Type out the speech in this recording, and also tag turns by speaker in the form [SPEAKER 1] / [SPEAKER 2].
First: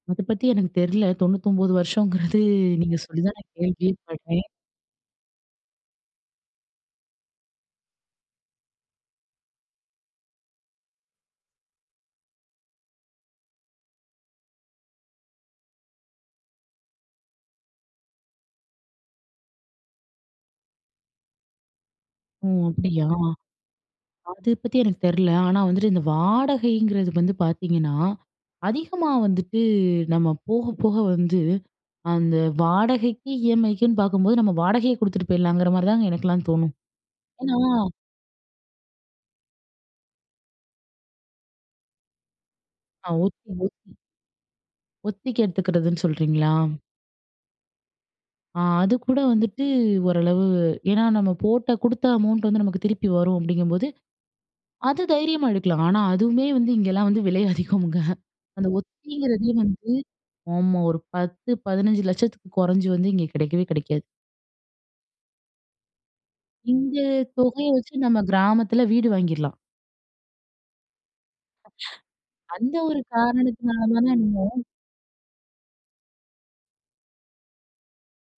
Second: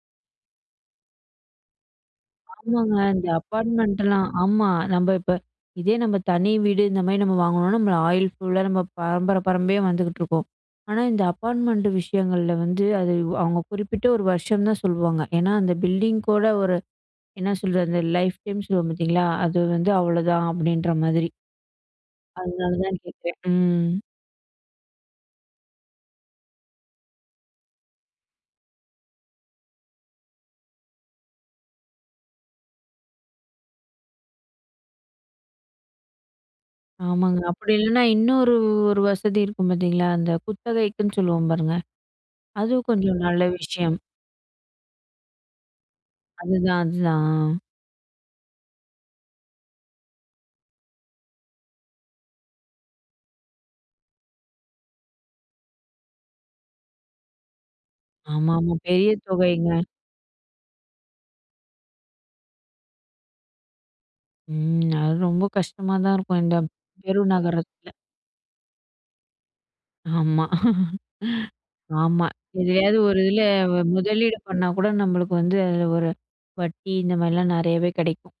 [SPEAKER 1] அதுபத்தி எனக்கு தெர்ல. 99 வருஷங்கறது
[SPEAKER 2] ஆமாங்க.
[SPEAKER 1] நீங்க சொல்லி
[SPEAKER 2] இந்த
[SPEAKER 1] தான் நான் கேள்வியே
[SPEAKER 2] அப்பார்ட்மெண்ட்லாம்
[SPEAKER 1] பட்றேன்.
[SPEAKER 2] ஆமா. நம்ம இப்ப, இதே நம்ம தனி வீடு இந்த மாரி நம்ம வாங்குனோன்னா, நம்ம ஆயில் ஃபுல்லா நம்ம பரம்பர பரம்பரயா வந்துகிட்டுருக்கோம். ஆனா, இந்த அப்பார்ட்மெண்ட்டு விஷயங்கள்ல வந்து, அது அது அவங்க குறிப்பிட்ட ஒரு வருஷம் தான் சொல்லுவாங்க. ஏனா, அந்த பில்டிங் கூட ஒரு என்ன சொல்றது? லைஃப் டைம் சொல்லுவோம் பார்த்தீங்களா! அது வந்து அவ்ளதான், அப்படின்ற மாதிரி.
[SPEAKER 1] ஓ!
[SPEAKER 2] அதனால தான்
[SPEAKER 1] அப்படியா!
[SPEAKER 2] கேட்கேன். ம்.
[SPEAKER 1] அது பத்தி எனக்கு தெர்ல. ஆனா வந்துட்டு, இந்த வாடகைங்கிறது வந்து பார்த்தீங்கன்னா, அதிகமா வந்துட்டு நம்ம போக, போக வந்து, அந்த வாடகைக்கு இஎம்ஐக்குன்னு பாக்கும்போது, நம்ம வாடகையை கொடுத்துட்டு போயிடலாங்கிற மாதிரி தாங்க எனக்கெல்லாம் தோணும்.
[SPEAKER 2] ஆமாங்க.
[SPEAKER 1] ஏன்னா
[SPEAKER 2] அப்டி இல்லன்னா, இன்னொரு ஒரு வசதி இருக்கும் பாத்தீங்களா! அந்த குத்தகைக்குனு சொல்லுவோம் பாருங்க, அதுவும்
[SPEAKER 1] ஆ!
[SPEAKER 2] கொஞ்சம்
[SPEAKER 1] ஒத்
[SPEAKER 2] நல்ல
[SPEAKER 1] ஒத்தி
[SPEAKER 2] விஷயம்.
[SPEAKER 1] ஒத்திக்கு எடுத்துக்கிறதுன்னு சொல்றீங்களா?
[SPEAKER 2] அதுதான், அதுதான். அ.
[SPEAKER 1] ஆ, அதுக்கூட வந்துட்டு, ஒரளவு ஏனா நம்ம போட்ட குடுத்த அமௌண்ட் வந்து நமக்கு திருப்பி வரும் அப்படிங்கம்போது அது தைரியமா எடுக்கலாம். ஆனா, அதுவுமே வந்து இங்கலாம் வந்து விலை அதிகம்ங்க.
[SPEAKER 2] ஆமா,
[SPEAKER 1] அந்த
[SPEAKER 2] ஆமா. பெரிய
[SPEAKER 1] ஒத்திங்கிறதே
[SPEAKER 2] தொகைங்க.
[SPEAKER 1] வந்து ஆமா, ஒரு 10 15 லட்சத்துக்கு குறைஞ்சு வந்து இங்க கிடைக்கவே கிடைக்காது.
[SPEAKER 2] ம். அது ரொம்ப கஷ்டமா தான் இருக்கும், இந்த
[SPEAKER 1] இந்த
[SPEAKER 2] பெரு
[SPEAKER 1] தொகையை
[SPEAKER 2] நகரத்துல.
[SPEAKER 1] வச்சு, நம்ம கிராமத்தில வீடு வாங்கிறலாம்.
[SPEAKER 2] ஆமா. ஆமா!
[SPEAKER 1] அந்த
[SPEAKER 2] எதுலையாது
[SPEAKER 1] ஒரு
[SPEAKER 2] ஒரு இதில வ்
[SPEAKER 1] காரணத்தினால தானே
[SPEAKER 2] முதலீடு
[SPEAKER 1] நம்ம
[SPEAKER 2] பண்ணாக்கூட, நம்மளுக்கு வந்து ஒரு வட்டி இந்த மாரிலாம் நிறையவே கிடைக்கும்.